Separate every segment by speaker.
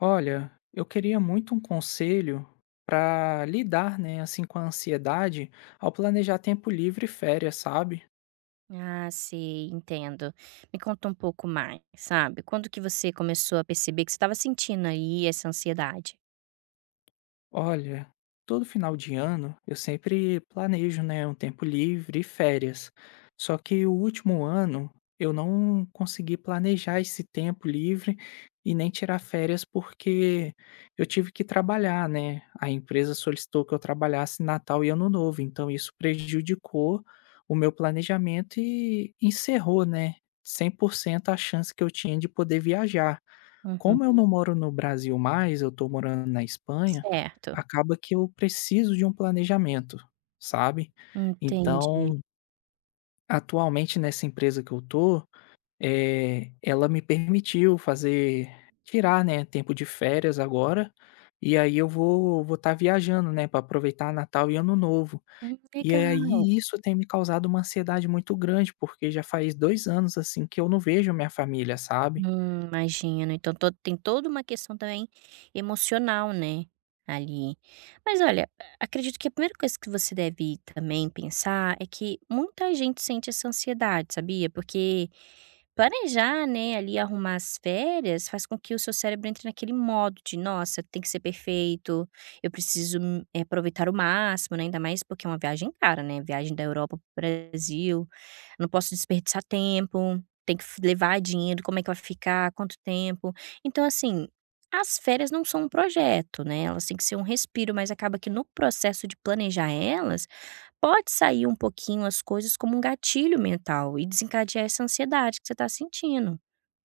Speaker 1: Olha, eu queria muito um conselho para lidar, né, assim, com a ansiedade ao planejar tempo livre e férias, sabe?
Speaker 2: Ah, sei, entendo. Me conta um pouco mais, sabe? Quando que você começou a perceber que você estava sentindo aí essa ansiedade?
Speaker 1: Olha, todo final de ano eu sempre planejo, né, um tempo livre e férias. Só que o último ano eu não consegui planejar esse tempo livre e nem tirar férias porque eu tive que trabalhar, né? A empresa solicitou que eu trabalhasse Natal e Ano Novo, então isso prejudicou o meu planejamento e encerrou, né, 100% a chance que eu tinha de poder viajar. Como eu
Speaker 2: Uhum,
Speaker 1: não moro no Brasil mais, eu tô morando na Espanha,
Speaker 2: certo,
Speaker 1: acaba que eu preciso de um planejamento, sabe.
Speaker 2: entendi.
Speaker 1: Então, atualmente nessa empresa que eu tô, ela me permitiu fazer tirar, né, tempo de férias agora, e aí eu vou estar viajando, né, para aproveitar Natal e Ano Novo. E
Speaker 2: Legal.
Speaker 1: aí isso tem me causado uma ansiedade muito grande, porque já faz 2 anos, assim, que eu não vejo minha família, sabe.
Speaker 2: Imagino. Então to tem toda uma questão também emocional, né, ali. Mas olha, acredito que a primeira coisa que você deve também pensar é que muita gente sente essa ansiedade, sabia? Porque planejar, né, ali arrumar as férias faz com que o seu cérebro entre naquele modo de: "Nossa, tem que ser perfeito, eu preciso, aproveitar o máximo", né, ainda mais porque é uma viagem cara, né, viagem da Europa para o Brasil, não posso desperdiçar tempo tem que f levar dinheiro, como é que vai ficar, quanto tempo. Então, assim, as férias não são um projeto, né, elas têm que ser um respiro, mas acaba que no processo de planejar elas, pode sair um pouquinho as coisas como um gatilho mental e desencadear essa ansiedade que você está sentindo.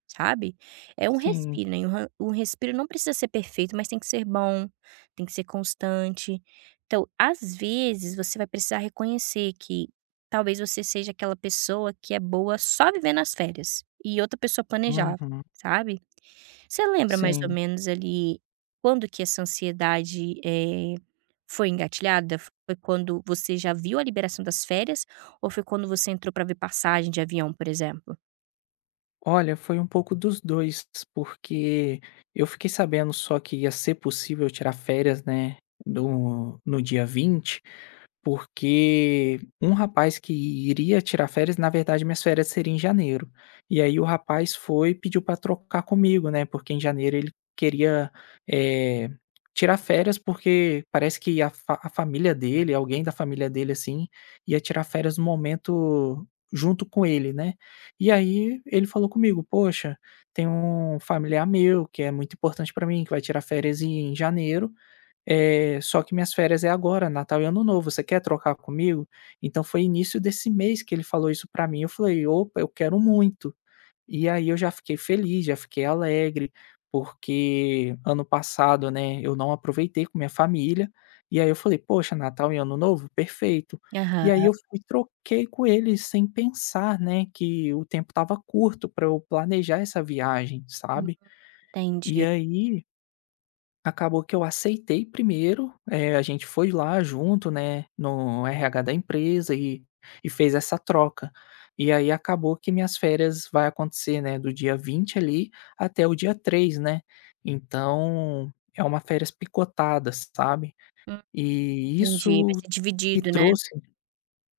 Speaker 2: Sabe? É um
Speaker 1: Sim.
Speaker 2: respiro, né, e um ran um respiro não precisa ser perfeito, mas tem que ser bom, tem que ser constante. Então, às vezes, você vai precisar reconhecer que talvez você seja aquela pessoa que é boa só vivendo as férias e outra pessoa planejava,
Speaker 1: Uhum.
Speaker 2: sabe? Você lembra mais ou
Speaker 1: Sim.
Speaker 2: menos ali quando que essa ansiedade, foi engatilhada? Foi quando você já viu a liberação das férias ou foi quando você entrou para ver passagem de avião, por exemplo?
Speaker 1: Olha, foi um pouco dos 2 porque eu fiquei sabendo só que ia ser possível tirar férias, né, do no dia 20. Porque um rapaz que iria tirar férias na verdade minhas férias seriam em janeiro. E aí o rapaz foi e pediu para trocar comigo, né, porque em janeiro ele queria, eh, tirar férias, porque parece que a família dele, alguém da família dele, assim, ia tirar férias no momento junto com ele, né. E aí ele falou comigo: "Poxa, tem um familiar meu que é muito importante para mim, que vai tirar férias em janeiro, só que minhas férias é agora, Natal e Ano Novo, você quer trocar comigo? Então foi início desse mês que ele falou isso pra mim, eu falei: "Opa, eu quero muito". E aí eu já fiquei feliz, já fiquei alegre, porque ano passado, né, eu não aproveitei com minha família, e aí eu falei: "Poxa, Natal e Ano Novo, perfeito". E aí
Speaker 2: Aham,
Speaker 1: eu fui troquei com ele sem pensar, né, que o tempo estava curto pra eu planejar essa viagem, sabe. E
Speaker 2: entendi.
Speaker 1: aí acabou que eu aceitei primeiro, a gente foi lá junto, né, no RH da empresa e fez essa troca. E aí acabou que minhas férias vai acontecer, né, do dia 20 ali até o dia 3, né. Então, é uma férias picotadas, sabe. E
Speaker 2: Entendi, vai
Speaker 1: isso
Speaker 2: ser
Speaker 1: que
Speaker 2: dividido, né.
Speaker 1: trouxe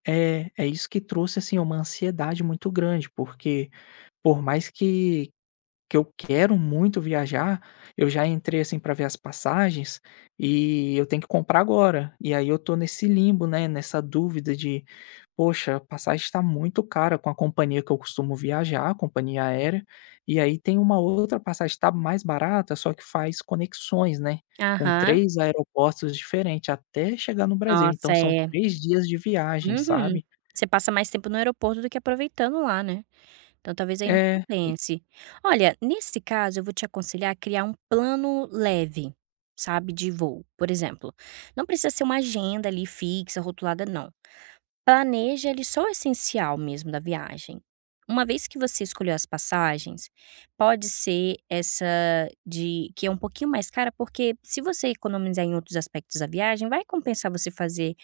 Speaker 1: é isso que trouxe, assim, uma ansiedade muito grande, porque por mais que eu quero muito viajar, eu já entrei, assim, para ver as passagens, e eu tenho que comprar agora. E aí eu tô nesse limbo, né, nessa dúvida de: "Poxa, a passagem está muito cara com a companhia que eu costumo viajar, a companhia aérea, e aí tem uma outra passagem, tá mais barata, só que faz conexões, né, com
Speaker 2: Aham.
Speaker 1: três aeroportos diferentes até chegar no Brasil,
Speaker 2: Nossa,
Speaker 1: então são
Speaker 2: é.
Speaker 1: 3 dias de viagem",
Speaker 2: Uhum.
Speaker 1: sabe.
Speaker 2: Você passa mais tempo no aeroporto do que aproveitando lá, né. Então talvez aí não
Speaker 1: É, e
Speaker 2: compense. Olha, nesse caso eu vou te aconselhar a criar um plano leve, sabe, de voo. Por exemplo, não precisa ser uma agenda ali fixa, rotulada não. Planeje ali só o essencial mesmo da viagem. Uma vez que você escolheu as passagens, pode ser essa de que é um pouquinho mais cara, porque se você economizar em outros aspectos da viagem, vai compensar você fazer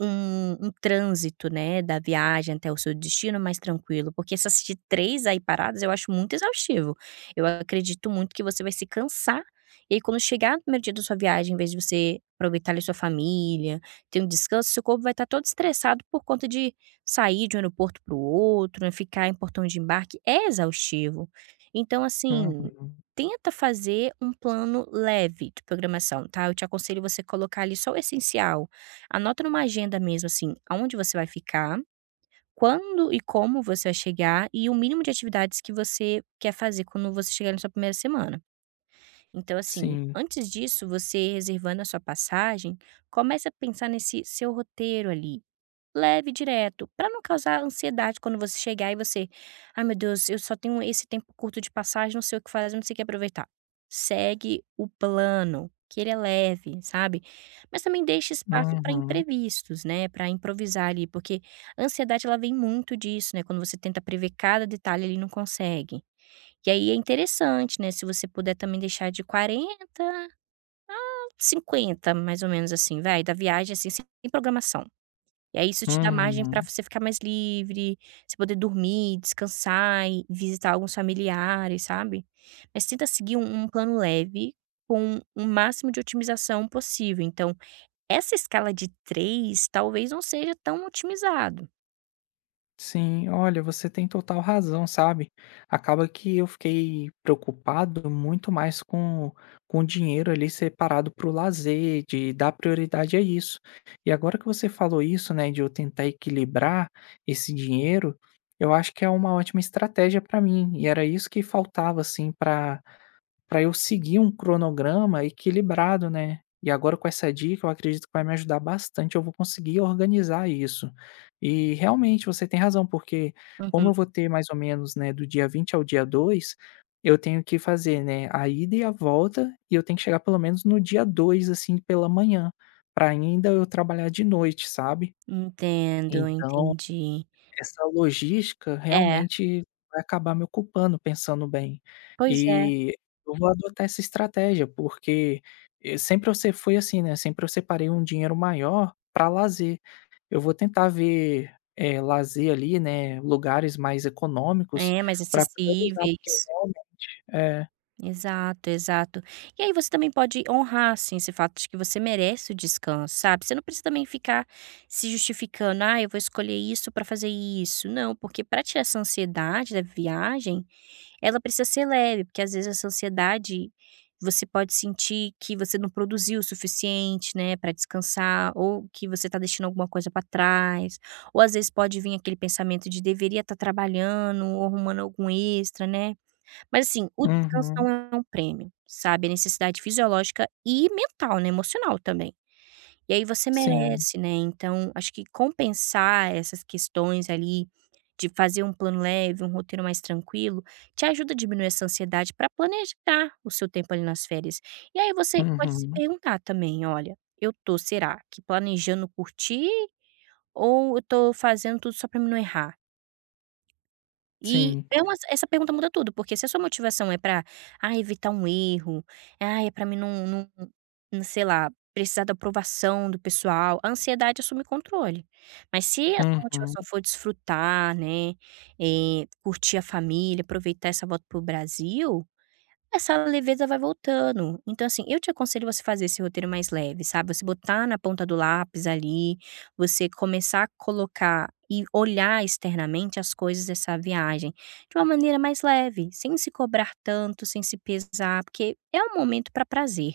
Speaker 2: um trânsito, né, da viagem até o seu destino mais tranquilo, porque essas de 3 aí paradas eu acho muito exaustivo. Eu acredito muito que você vai se cansar, e aí quando chegar no primeiro dia da sua viagem, em vez de você aproveitar ali sua família, ter um descanso, seu corpo vai estar todo estressado por conta de sair de um aeroporto para o outro, né, ficar em portão de embarque é exaustivo. Então, assim,
Speaker 1: uhum,
Speaker 2: tenta fazer um plano leve de programação, tá, eu te aconselho você colocar ali só o essencial. Anota numa agenda mesmo, assim, aonde você vai ficar, quando e como você vai chegar e o mínimo de atividades que você quer fazer quando você chegar na sua primeira semana. Então, assim,
Speaker 1: sim.
Speaker 2: antes disso, você reservando a sua passagem, começa a pensar nesse seu roteiro ali leve, direto, para não causar ansiedade quando você chegar e você: "Ai meu Deus, eu só tenho esse tempo curto de passagem, não sei o que fazer, não sei o que aproveitar". Segue o plano, que ele é leve, sabe. Mas também deixa espaço para
Speaker 1: Uhum,
Speaker 2: imprevistos, né, para improvisar ali, porque a ansiedade ela vem muito disso, né, quando você tenta prever cada detalhe ali não consegue. E aí é interessante, né, se você puder também deixar de 40, 50, mais ou menos assim, vai, da viagem, assim, sem programação. E aí isso te dá margem pra
Speaker 1: uhum.
Speaker 2: você ficar mais livre, você poder dormir, descansar e visitar alguns familiares, sabe. Mas tenta seguir um plano leve com o máximo de otimização possível, então essa escala de 3 talvez não seja tão otimizado.
Speaker 1: Sim, olha, você tem total razão, sabe? Acaba que eu fiquei preocupado muito mais com o dinheiro ali separado para o lazer, de dar prioridade a isso. E agora que você falou isso, né, de eu tentar equilibrar esse dinheiro, eu acho que é uma ótima estratégia para mim. E era isso que faltava, assim, para eu seguir um cronograma equilibrado, né. E agora com essa dica eu acredito que vai me ajudar bastante, eu vou conseguir organizar isso. E realmente você tem razão, porque como
Speaker 2: Uhum.
Speaker 1: eu vou ter mais ou menos, né, do dia 20 ao dia 2, eu tenho que fazer, né, a ida e a volta e eu tenho que chegar pelo menos no dia 2, assim, pela manhã, para ainda eu trabalhar de noite, sabe.
Speaker 2: Entendo,
Speaker 1: Então
Speaker 2: entendi.
Speaker 1: essa logística
Speaker 2: É,
Speaker 1: realmente vai acabar me ocupando, pensando bem.
Speaker 2: pois é.
Speaker 1: E eu vou adotar essa estratégia, porque, sempre eu se fui assim, né, sempre eu separei um dinheiro maior para lazer. Eu vou tentar ver, lazer ali, né, lugares mais econômicos
Speaker 2: É, mais
Speaker 1: para priorizar, porque
Speaker 2: acessíveis.
Speaker 1: realmente é.
Speaker 2: Exato, exato. E aí você também pode honrar, assim, esse fato de que você merece o descanso, sabe? Você não precisa também ficar se justificando, ah, eu vou escolher isso pra fazer isso. Não, porque pra tirar essa ansiedade da viagem, ela precisa ser leve, porque às vezes essa ansiedade você pode sentir que você não produziu o suficiente, né, pra descansar, ou que você tá deixando alguma coisa pra trás, ou às vezes pode vir aquele pensamento de deveria estar trabalhando ou arrumando algum extra, né? Mas assim, o descanso não
Speaker 1: Uhum.
Speaker 2: é um prêmio, sabe, é necessidade fisiológica e mental, né, emocional também. E aí você
Speaker 1: Sim.
Speaker 2: merece, né, então acho que compensar essas questões ali, de fazer um plano leve, um roteiro mais tranquilo, te ajuda a diminuir essa ansiedade para planejar o seu tempo ali nas férias. E aí você pode se
Speaker 1: Uhum.
Speaker 2: perguntar também: "Olha, eu tô, será que planejando curtir ou eu tô fazendo tudo só para mim não errar?". E
Speaker 1: Sim.
Speaker 2: é uma essa pergunta muda tudo, porque se a sua motivação é pra, ah, evitar um erro, ah, é pra mim não sei lá, precisar da aprovação do pessoal, a ansiedade assume controle. Mas se a sua
Speaker 1: Uhum.
Speaker 2: motivação for desfrutar, né, curtir a família, aproveitar essa volta pro Brasil, essa leveza vai voltando. Então, assim, eu te aconselho você fazer esse roteiro mais leve, sabe? Você botar na ponta do lápis ali, você começar a colocar e olhar externamente as coisas dessa viagem de uma maneira mais leve, sem se cobrar tanto, sem se pesar, porque é um momento para prazer.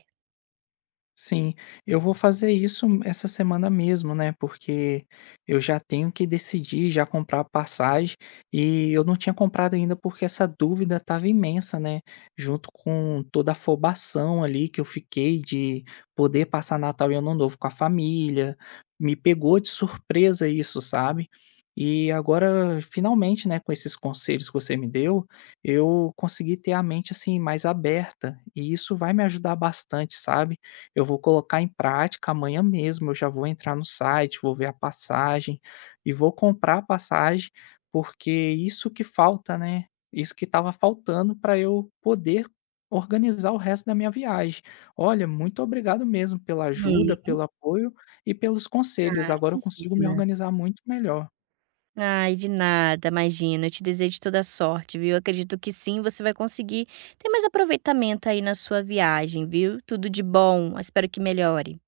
Speaker 1: Sim, eu vou fazer isso essa semana mesmo, né? Porque eu já tenho que decidir, já comprar a passagem e eu não tinha comprado ainda porque essa dúvida estava imensa, né? Junto com toda a afobação ali que eu fiquei de poder passar Natal e Ano Novo com a família, me pegou de surpresa isso, sabe? E agora, finalmente, né, com esses conselhos que você me deu, eu consegui ter a mente assim mais aberta e isso vai me ajudar bastante, sabe? Eu vou colocar em prática amanhã mesmo, eu já vou entrar no site, vou ver a passagem e vou comprar a passagem, porque isso que falta, né, isso que estava faltando para eu poder organizar o resto da minha viagem. Olha, muito obrigado mesmo pela ajuda,
Speaker 2: Uhum.
Speaker 1: pelo apoio e pelos conselhos. Agora eu consigo me organizar muito melhor.
Speaker 2: Ai, de nada, imagina. Eu te desejo toda sorte, viu? Acredito que sim, você vai conseguir ter mais aproveitamento aí na sua viagem, viu? Tudo de bom. Espero que melhore.